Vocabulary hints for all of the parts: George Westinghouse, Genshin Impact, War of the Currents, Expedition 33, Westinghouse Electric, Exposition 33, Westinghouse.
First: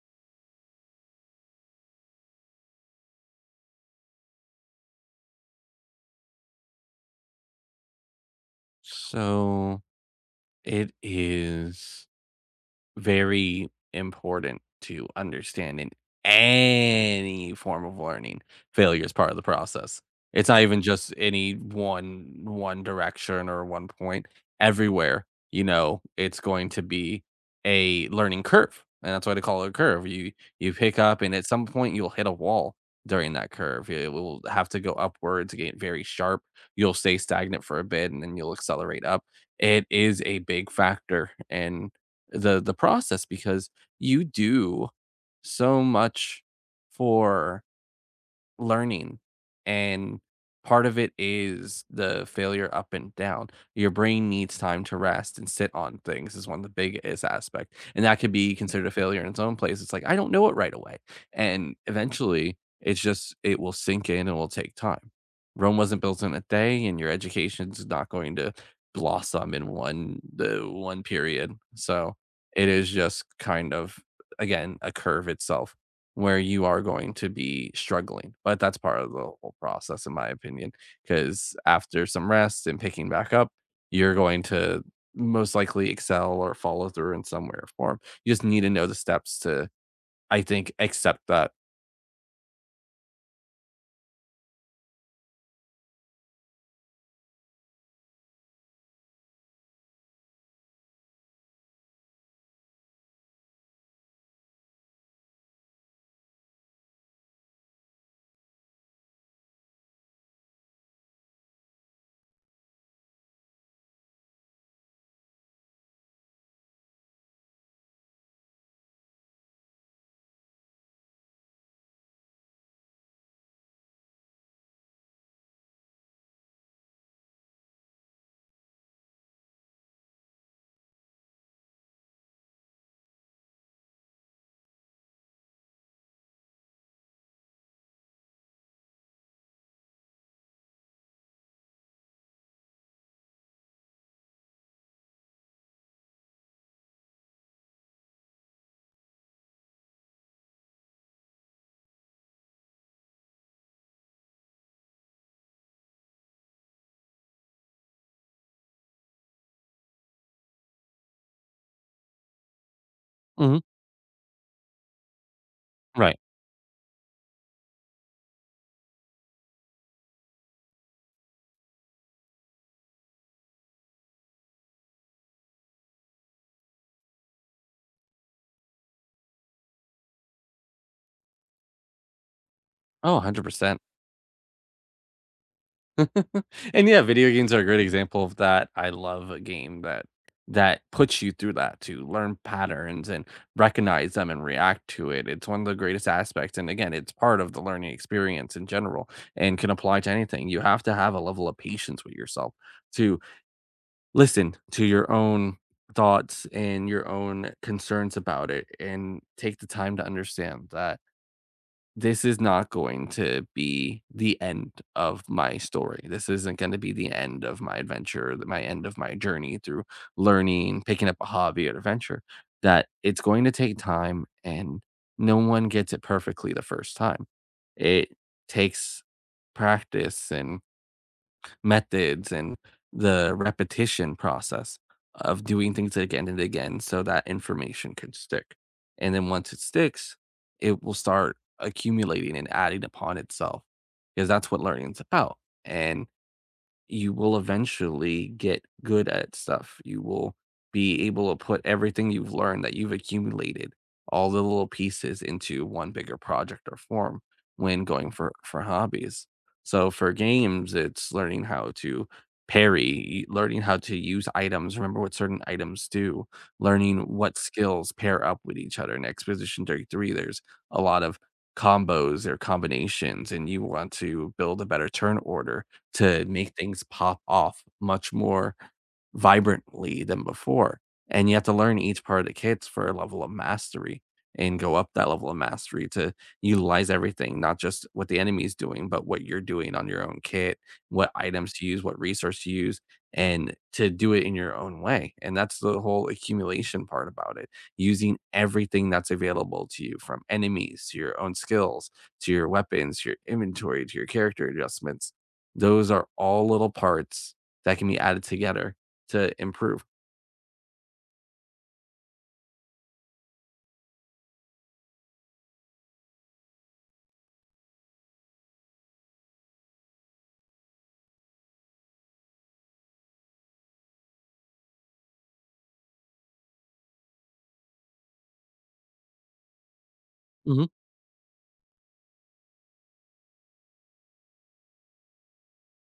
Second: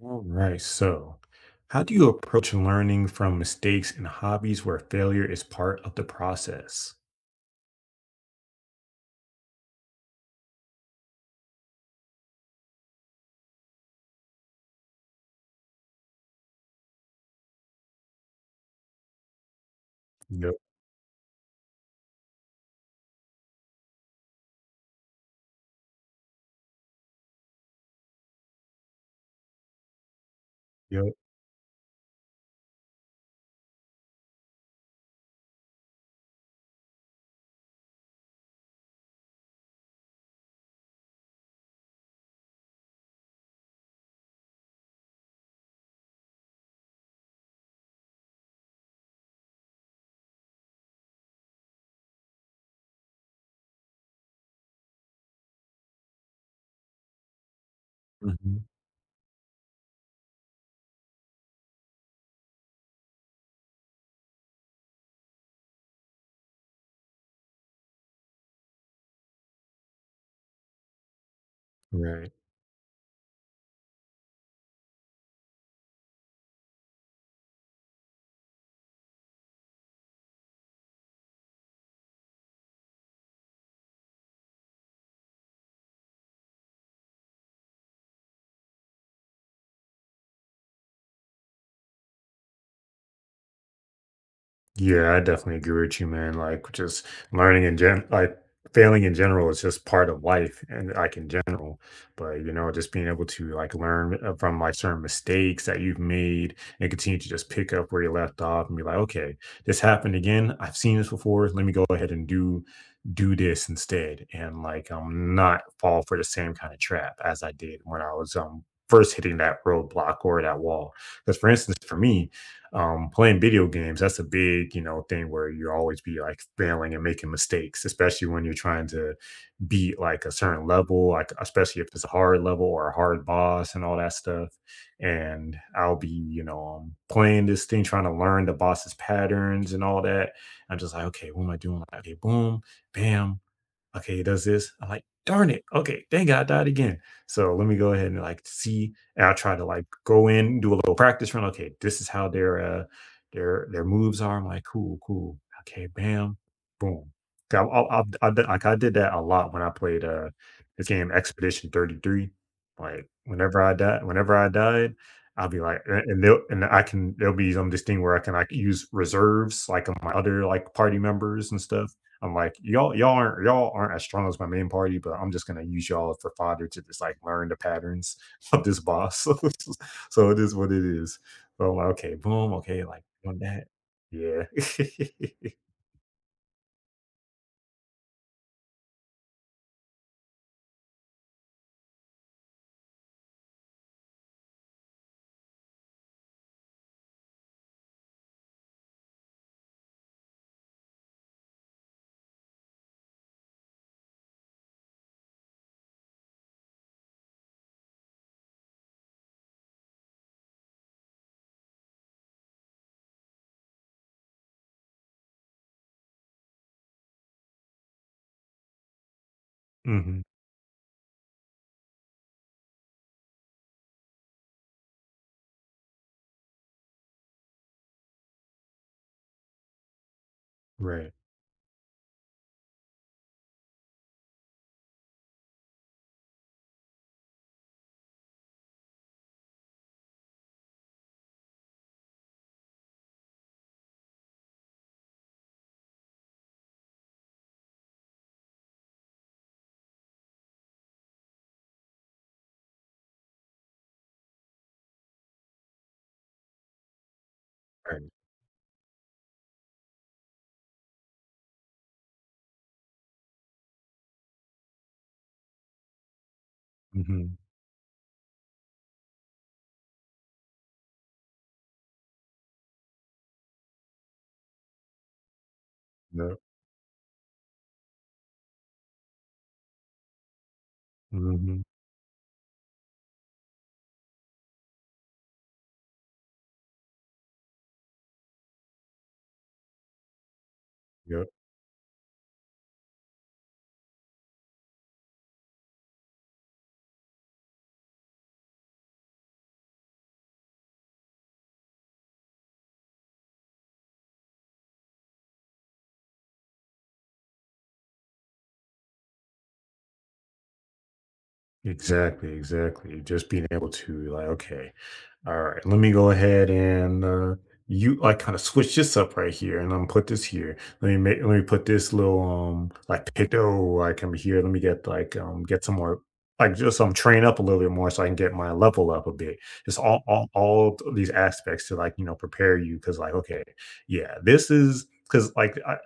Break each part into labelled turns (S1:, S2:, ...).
S1: All right. So, how do you approach learning from mistakes and hobbies where failure is part of the process?
S2: So it is very important to understand in any form of learning. Failure is part of the process. It's
S1: Yep.
S2: not even just any one direction or one point. Everywhere, it's going to be a learning curve. And that's why they call it a curve. You pick
S1: Yep.
S2: up, and at some point you'll hit a wall during that curve. It will have to go upwards, get very sharp. You'll stay stagnant for a bit, and then you'll accelerate up. It is a big factor in the process, because you do so much for learning, and part of it is the failure up and down. Your brain needs time to rest and sit on things is one of the biggest aspect, and that could be
S1: Hmm.
S2: considered a failure in its own place. It's like, I don't know it right away, and eventually, it's just it will sink in and will take time. Rome wasn't built in a day, and your education's not going to blossom in one the one period. So,
S1: Right.
S2: it is just kind of, again, a curve itself where you are going to be struggling. But that's part of the whole process, in my opinion, because after some rest and picking back up, you're going to most likely excel or follow through in some way or form. You just need to know the steps to, I think, accept that.
S1: Yeah, I definitely agree with you, man. Like, just learning in gen, like failing in general is just part of life, and like in general. But you know, just being able to like learn from like certain mistakes that you've made and continue to just pick up where you left off and be like, okay, this happened again. I've seen this before. Let me go ahead and do this instead, and like not fall for the same kind of trap as I did when I was first hitting that roadblock or that wall. Because, for instance, for me playing video games, that's a big, you know, thing where you always be like failing and making mistakes, especially when you're trying to beat like a certain level, like especially if it's a hard level or a hard boss and all that stuff, and I'll be, you know, playing this thing trying to learn the boss's patterns and all that. I'm just like, okay, what am I doing? Like, okay, boom, bam, okay, it does this. I'm like, darn it. Okay, dang it, I died again. So let me go ahead and like see. And I try to like go in, do a little practice run. Okay, this is how their their moves are. I'm like, cool, cool. Okay, bam, boom. Like I did that a lot when I played this game Expedition 33. Like
S2: Mhm.
S1: whenever I died, I'll be like, a-
S2: Right.
S1: and they'll and I can, there'll be some, this thing where I can like use reserves like on my other like party members and stuff. I'm like, y'all aren't, y'all aren't as strong as my main party, but I'm just gonna use y'all for fodder to just like learn the patterns of this boss. So it is what it is. So I'm like, okay, boom, okay, like
S2: Oh,
S1: on that,
S2: 100%.
S1: yeah.
S2: And yeah, video games are a great example of that. I love a game that puts you through that to learn patterns and recognize them and react to it. It's one of the greatest aspects. And again, it's part of the learning experience in general, and can apply to anything. You have to have a level of patience with yourself to listen to your own thoughts and your own concerns about it, and take the time to understand that this is not going to be the end of my story. This isn't going to be the end of my adventure, my end of my journey through
S1: Hmm.
S2: learning, picking up a hobby or adventure. That it's going to take time, and no one gets it perfectly the first time. It takes practice and
S1: Right,
S2: methods and the repetition process of doing things again and again so that information could stick. And then once it sticks, it will start accumulating and adding upon itself, because that's what learning is about. And you will eventually get good at stuff. You will be able to put everything you've learned that you've accumulated, all the little pieces into one bigger project or form when
S1: right.
S2: going for hobbies. So for games, it's learning how to parry, learning how to use items, remember what certain items do, learning
S1: Hmm.
S2: what skills pair up with each other. In Exposition 33, there's a lot of combos or combinations, and you want to build a better turn order to
S1: Yep.
S2: make things pop off much more vibrantly than before. And you have to
S1: Hmm.
S2: learn each part of the kits for a level of mastery, and go up that level of mastery to utilize everything, not just what the enemy is doing, but what you're doing on your own kit, what
S1: Yep.
S2: items to use, what resource to use, and to do it in your own way. And that's the whole accumulation part about it, using everything that's available to you, from enemies to your own skills, to your weapons, to your inventory, to your character adjustments. Those are all little parts that can be added together to improve.
S1: Exactly, exactly. Just being able to like, okay, all right, let me go ahead and you like kind of switch this up right here, and I'm gonna put this here. Let me put this little like picto like over here. Let me get like get some more like just train up a little bit more so I can get my level up a bit. Just
S2: Mhm.
S1: these aspects to like, you know, prepare you because like, okay, yeah, this is because like I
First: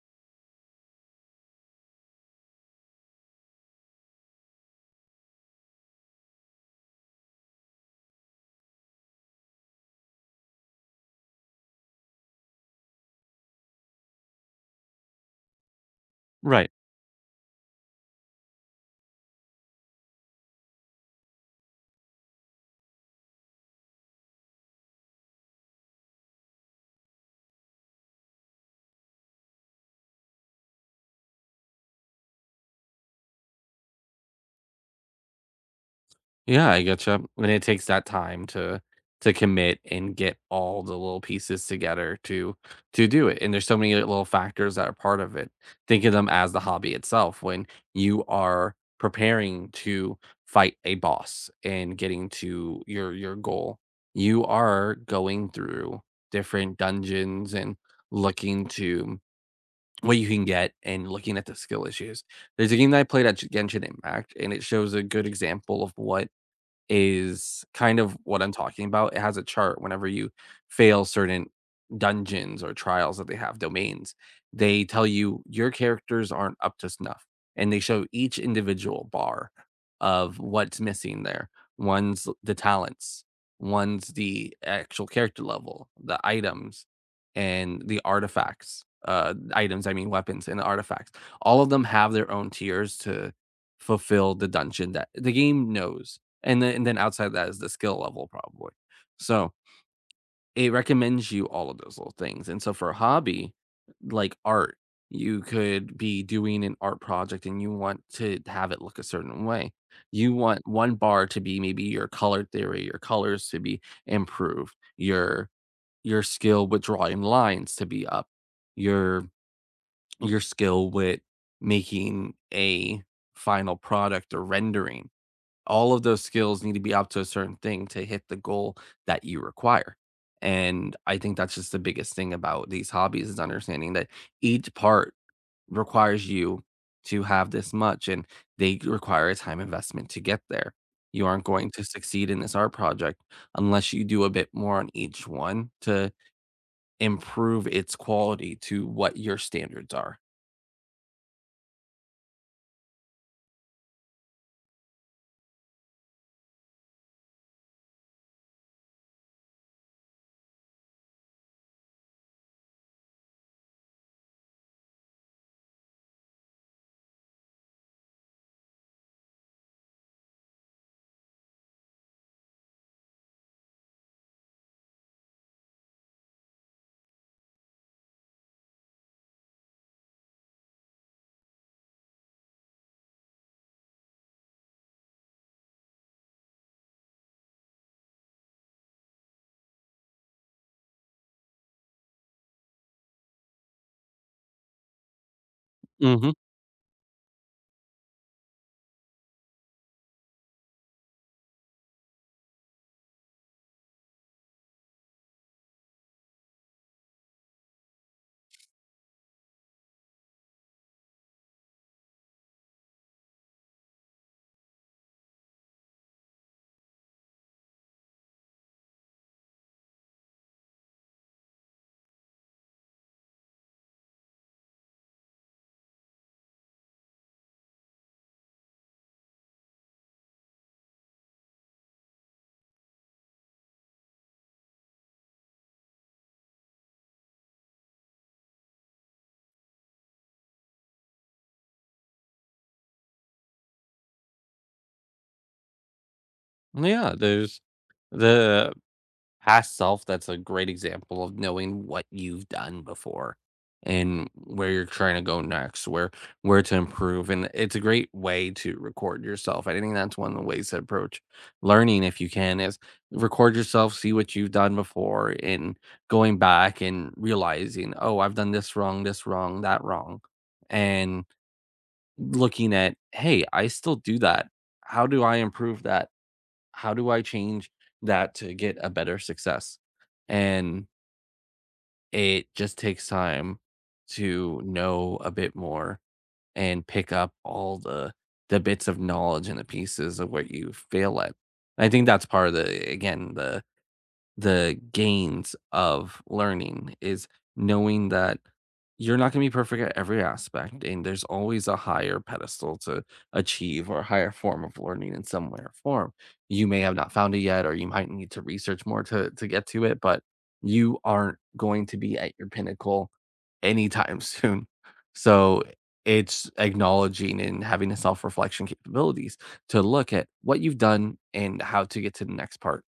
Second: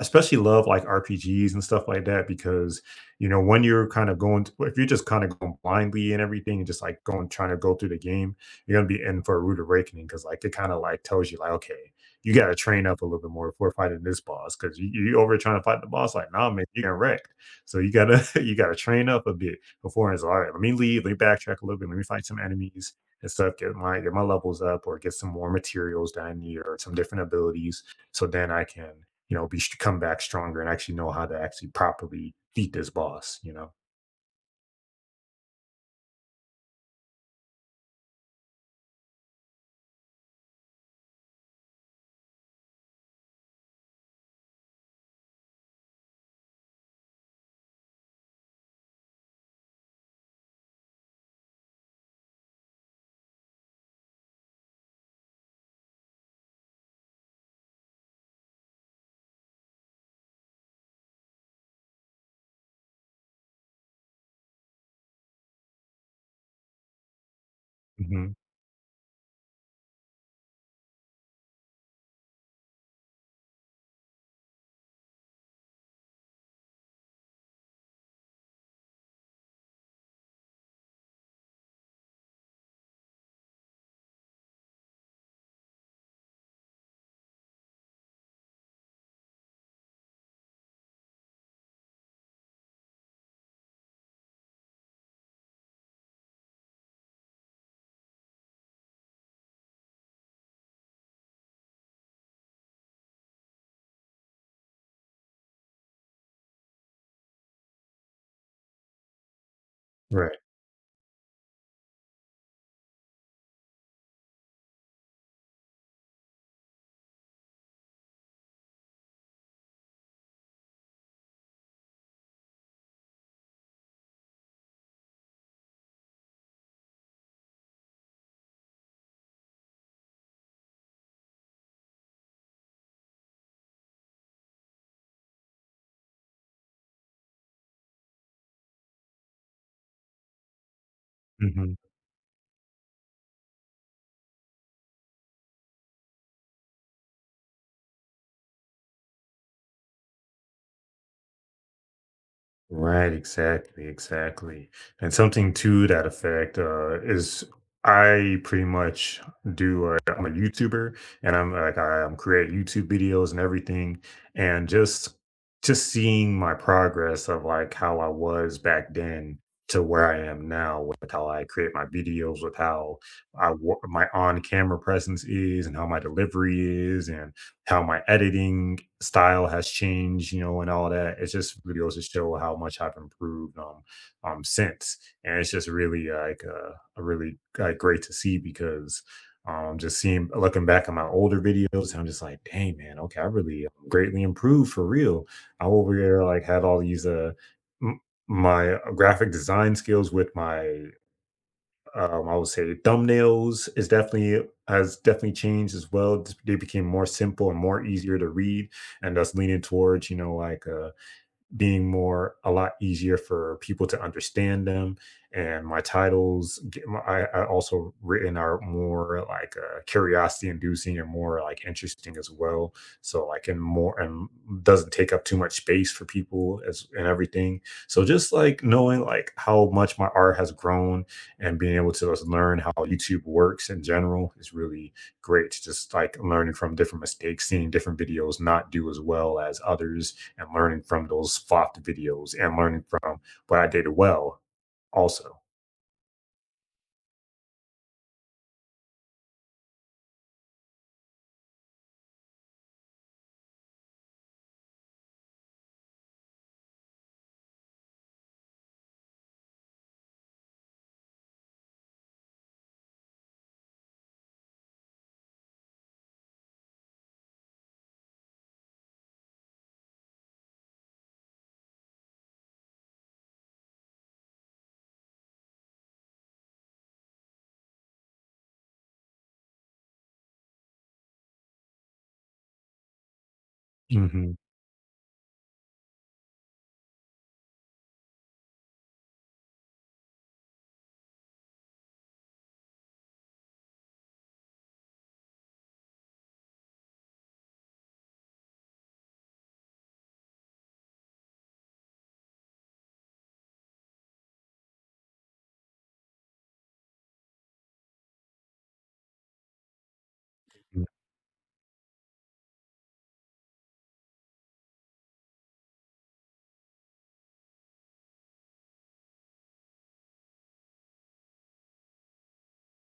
S1: especially love like RPGs and stuff like that because, you know, when you're kind of going, if you're just kind of going blindly and everything and just like going trying to go through the game, you're gonna be in for a rude awakening because like it kind of like tells you like, okay, you gotta train up a little bit more before fighting this boss because you over trying to fight the boss like, nah, man,
S2: Right.
S1: you're getting wrecked. So you gotta you gotta train up a bit before it's all right. Let me backtrack a little bit, let me fight some enemies and stuff. Get my levels up or get some more materials that I need or some different abilities so then I can, you know, be come back stronger and actually know how to actually properly beat this boss. You know.
S2: Yeah, I getcha. And it takes that time to commit and get all the little pieces together to do it. And there's so many little factors that are part of it. Think of them as the hobby itself. When you are preparing to fight a boss and getting to your goal, you are going through different dungeons and looking to what you can get and looking at the skill issues. There's a game that I played at Genshin Impact, and it shows a good example of what is kind of
S1: Hmm.
S2: what I'm talking about. It has a chart whenever you fail certain dungeons or trials that they have, domains, they tell you your characters aren't up to snuff, and they show each individual bar of what's missing there. One's the talents, one's the actual character level, the items, and the artifacts. Items, I mean weapons and artifacts. All of them have their own tiers to fulfill the dungeon that the game knows, and then outside that is the skill level probably. So, it recommends you all of those little things, and so for a hobby, like art, you could be doing an art project and you want to have it look a certain way. You
S1: Right.
S2: want one bar to be maybe your color theory, your colors to be improved, your skill with drawing lines to be up, your your skill with making a final product or rendering. All of those skills need to be up to a certain thing to hit the goal that you require. And I think that's just the biggest thing about these hobbies is understanding that each part requires you to have this much, and they require a time investment to get there. You aren't going
S1: Mm-hmm.
S2: to succeed in this art project unless you do a bit more on each one to improve its quality to what your standards are.
S1: Right, exactly, exactly. And something to that effect is I pretty much do. I'm a YouTuber, and I'm like I, am create YouTube videos and everything, and just seeing my progress of like how I was back then to where I am now with how I create my videos, with how my on camera presence is, and how my delivery is, and how my editing style has changed, you know, and all that. It's just really goes to show how much I've improved since, and it's just really like a really great to see because just seeing looking back at my older videos, and I'm just like, dang man, okay, I really greatly improved for real. I over here
S2: Hmm.
S1: like had all these m- my graphic design skills with my I would say the thumbnails is definitely has definitely changed as well. They became more simple and more easier to read, and that's leaning towards, you know, like being more a lot easier for people to understand them, and my titles get my, I also written are more like curiosity inducing and more like interesting as well, so like and more and doesn't take up too much space for people as and everything, so just like knowing like how much my art has grown and being able to just learn how YouTube works in general is really great, just like learning from different mistakes, seeing different videos not do as well as others, and learning from those flopped videos and learning from what I did well also.
S2: Yeah, there's the past self. That's a great example of knowing what you've done before and where you're trying to go next, where to improve. And it's a great way to record yourself. I think that's one of the ways to approach learning if you can is record yourself, see what you've done before, and going back and realizing, oh, I've done this wrong, that wrong. And looking at, hey, I still do that. How do I improve that? How do I change that to get a better success? And it just takes time
S1: Mm-hmm.
S2: to know a bit more and pick up all the bits of knowledge and the pieces of what you fail at. I think that's part of the, again, the gains of learning is knowing that you're not going to be perfect at every aspect, and there's always a higher pedestal to achieve or a higher form of learning in some way or form. You may have not found it yet, or you might need to research more to get to it, but you aren't going to be at your pinnacle anytime soon. So it's acknowledging and having a self-reflection capabilities to look at what you've done and how to get to the next part.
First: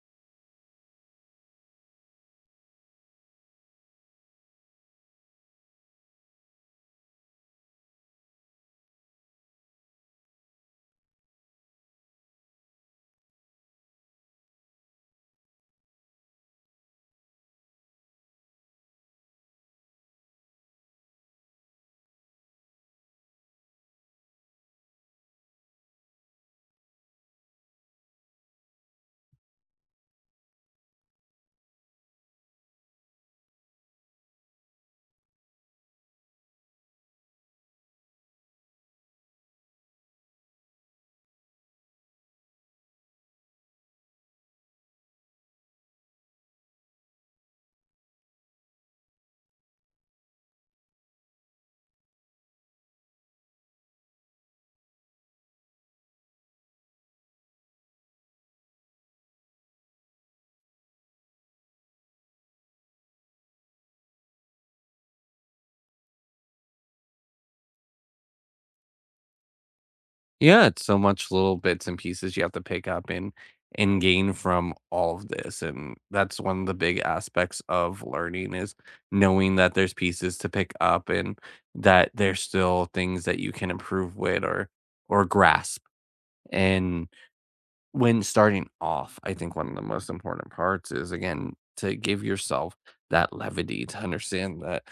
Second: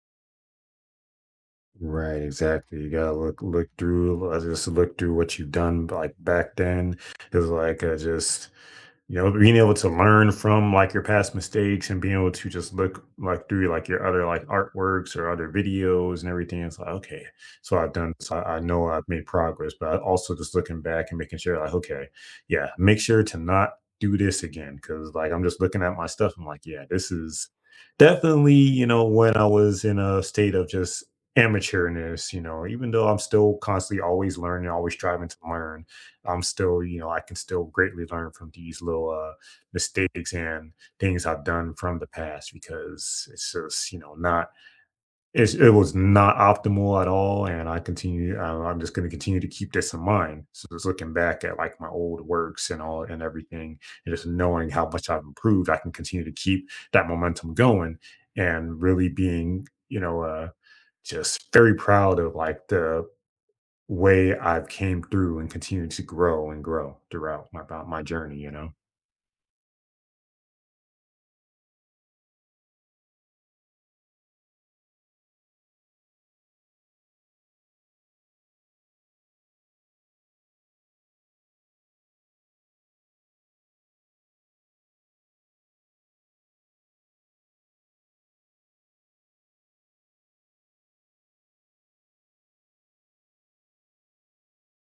S1: Right, exactly. You gotta look through just look through what you've done like back then. It's like just, you know, being able to learn from like your past mistakes and being able to just look like through like your other like artworks or other videos and everything. It's like, okay, so I've done. So I know I've made progress, but I also just looking back and making sure like, okay, yeah, make sure to not do this again because like I'm just looking at my stuff. I'm like, yeah, this is definitely, you know, when I was in a state of just amateurness, you know, even though I'm still constantly always learning, always striving to learn, I'm still, you know, I can still greatly learn from these little mistakes and things I've done from the past because it's just, you know, not, it's, it was not optimal at all. And I continue, I'm just going to continue to keep this in mind. So just looking back at like my old works and all and everything, and just knowing how much I've improved, I can continue to keep that momentum going and really being, you know, just very proud of like the way I've came through and continue to grow and grow throughout my journey, you know?
S2: Yeah, it's so much little bits and pieces you have to pick up and gain from all of this. And that's one of the big aspects of learning is knowing that there's pieces to pick up, and that there's still things that you can improve with or grasp. And when starting off, I think one of the most important parts is, again, to give yourself that levity to understand that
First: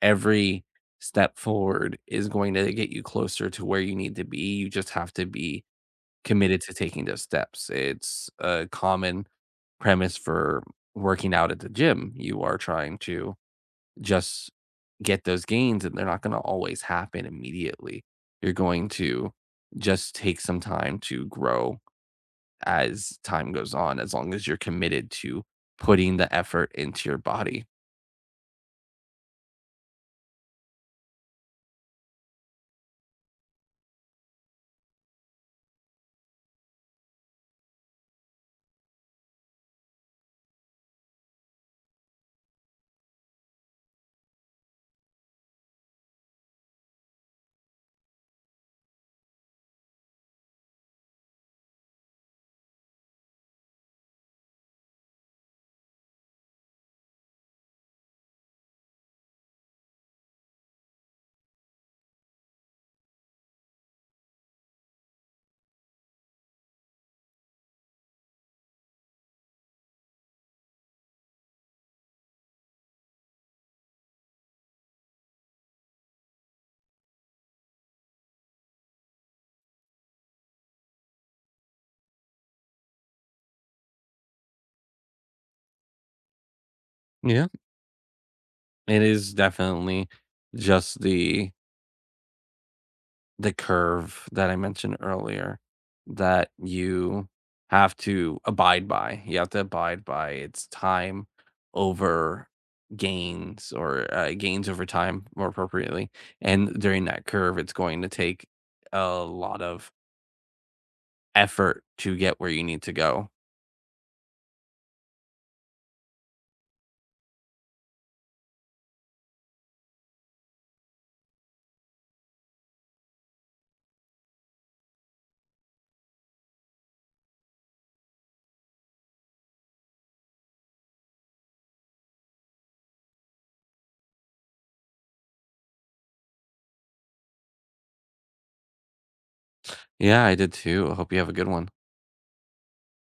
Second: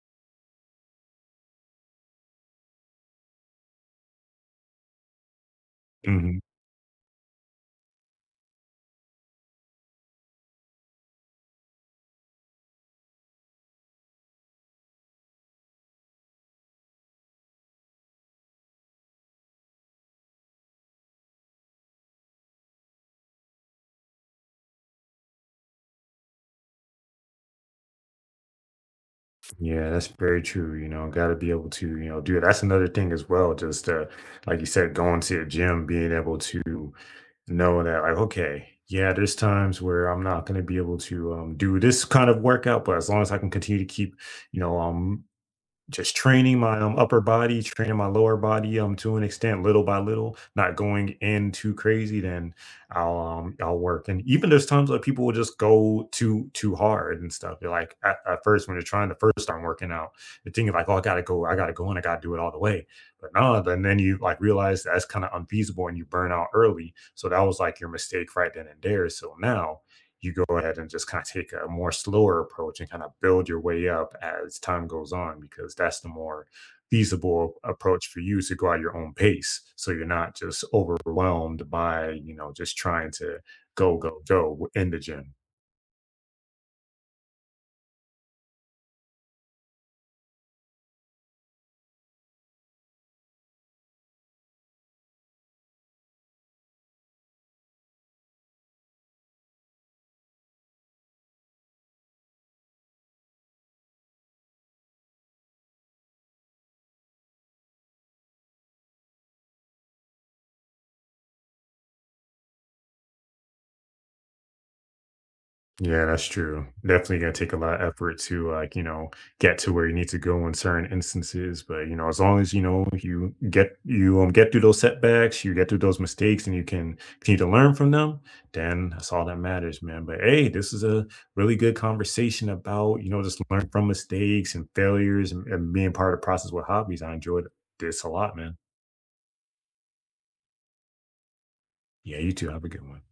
S2: every step forward is going to get you closer to where you need to be. You just have to be
S1: Mhm.
S2: committed to taking those steps. It's a common premise for working out at the gym. You are trying to just get those gains, and they're not going to always happen immediately. You're going to just take some time to grow as time goes on, as long as you're committed to putting the effort into your body.
S1: Yeah, that's very true. You know, got to be able to, you know, do it. That's another thing as well. Just like you said, going to the gym, being able to know that, like, okay, yeah, there's times where I'm not going to be able to do this kind of workout, but as long as I can continue to keep, you know, just training my upper body, training my lower body to an extent, little by little, not going in too crazy, then I'll work. And even there's times that people will just go too hard and stuff. They're like at first when they're trying to first start working out, the thing is like, oh, I gotta go, and I gotta do it all the way. But no, then you like realize that's kind of unfeasible, and you burn out early. So that was like your mistake right then and there. So now you go ahead and just kind of take a more slower approach and kind of build your way up as time goes on because that's the more feasible approach for you to go at your own pace, so you're not just overwhelmed by, you know, just trying to go go go in the gym.
S2: Yeah, it is definitely just the curve that I mentioned earlier that you have to abide by. You have to abide by its time over gains, or gains over time more appropriately. And during that curve, it's going to take a lot of effort to get where you need to go.
S1: Yeah, that's true. Definitely gonna take a lot of effort to like, you know, get to where you need to go in certain instances. But you know, as long as you know you get through those setbacks, you get through those mistakes and you can continue to learn from them, then that's all that matters, man. But hey, this is a really good conversation about, you know, just learn from mistakes and failures and, being part of the process with hobbies. I enjoyed this a lot, man.
S2: Yeah, I did too. I hope you have a good one.
S1: Yeah, you too. Have a good one.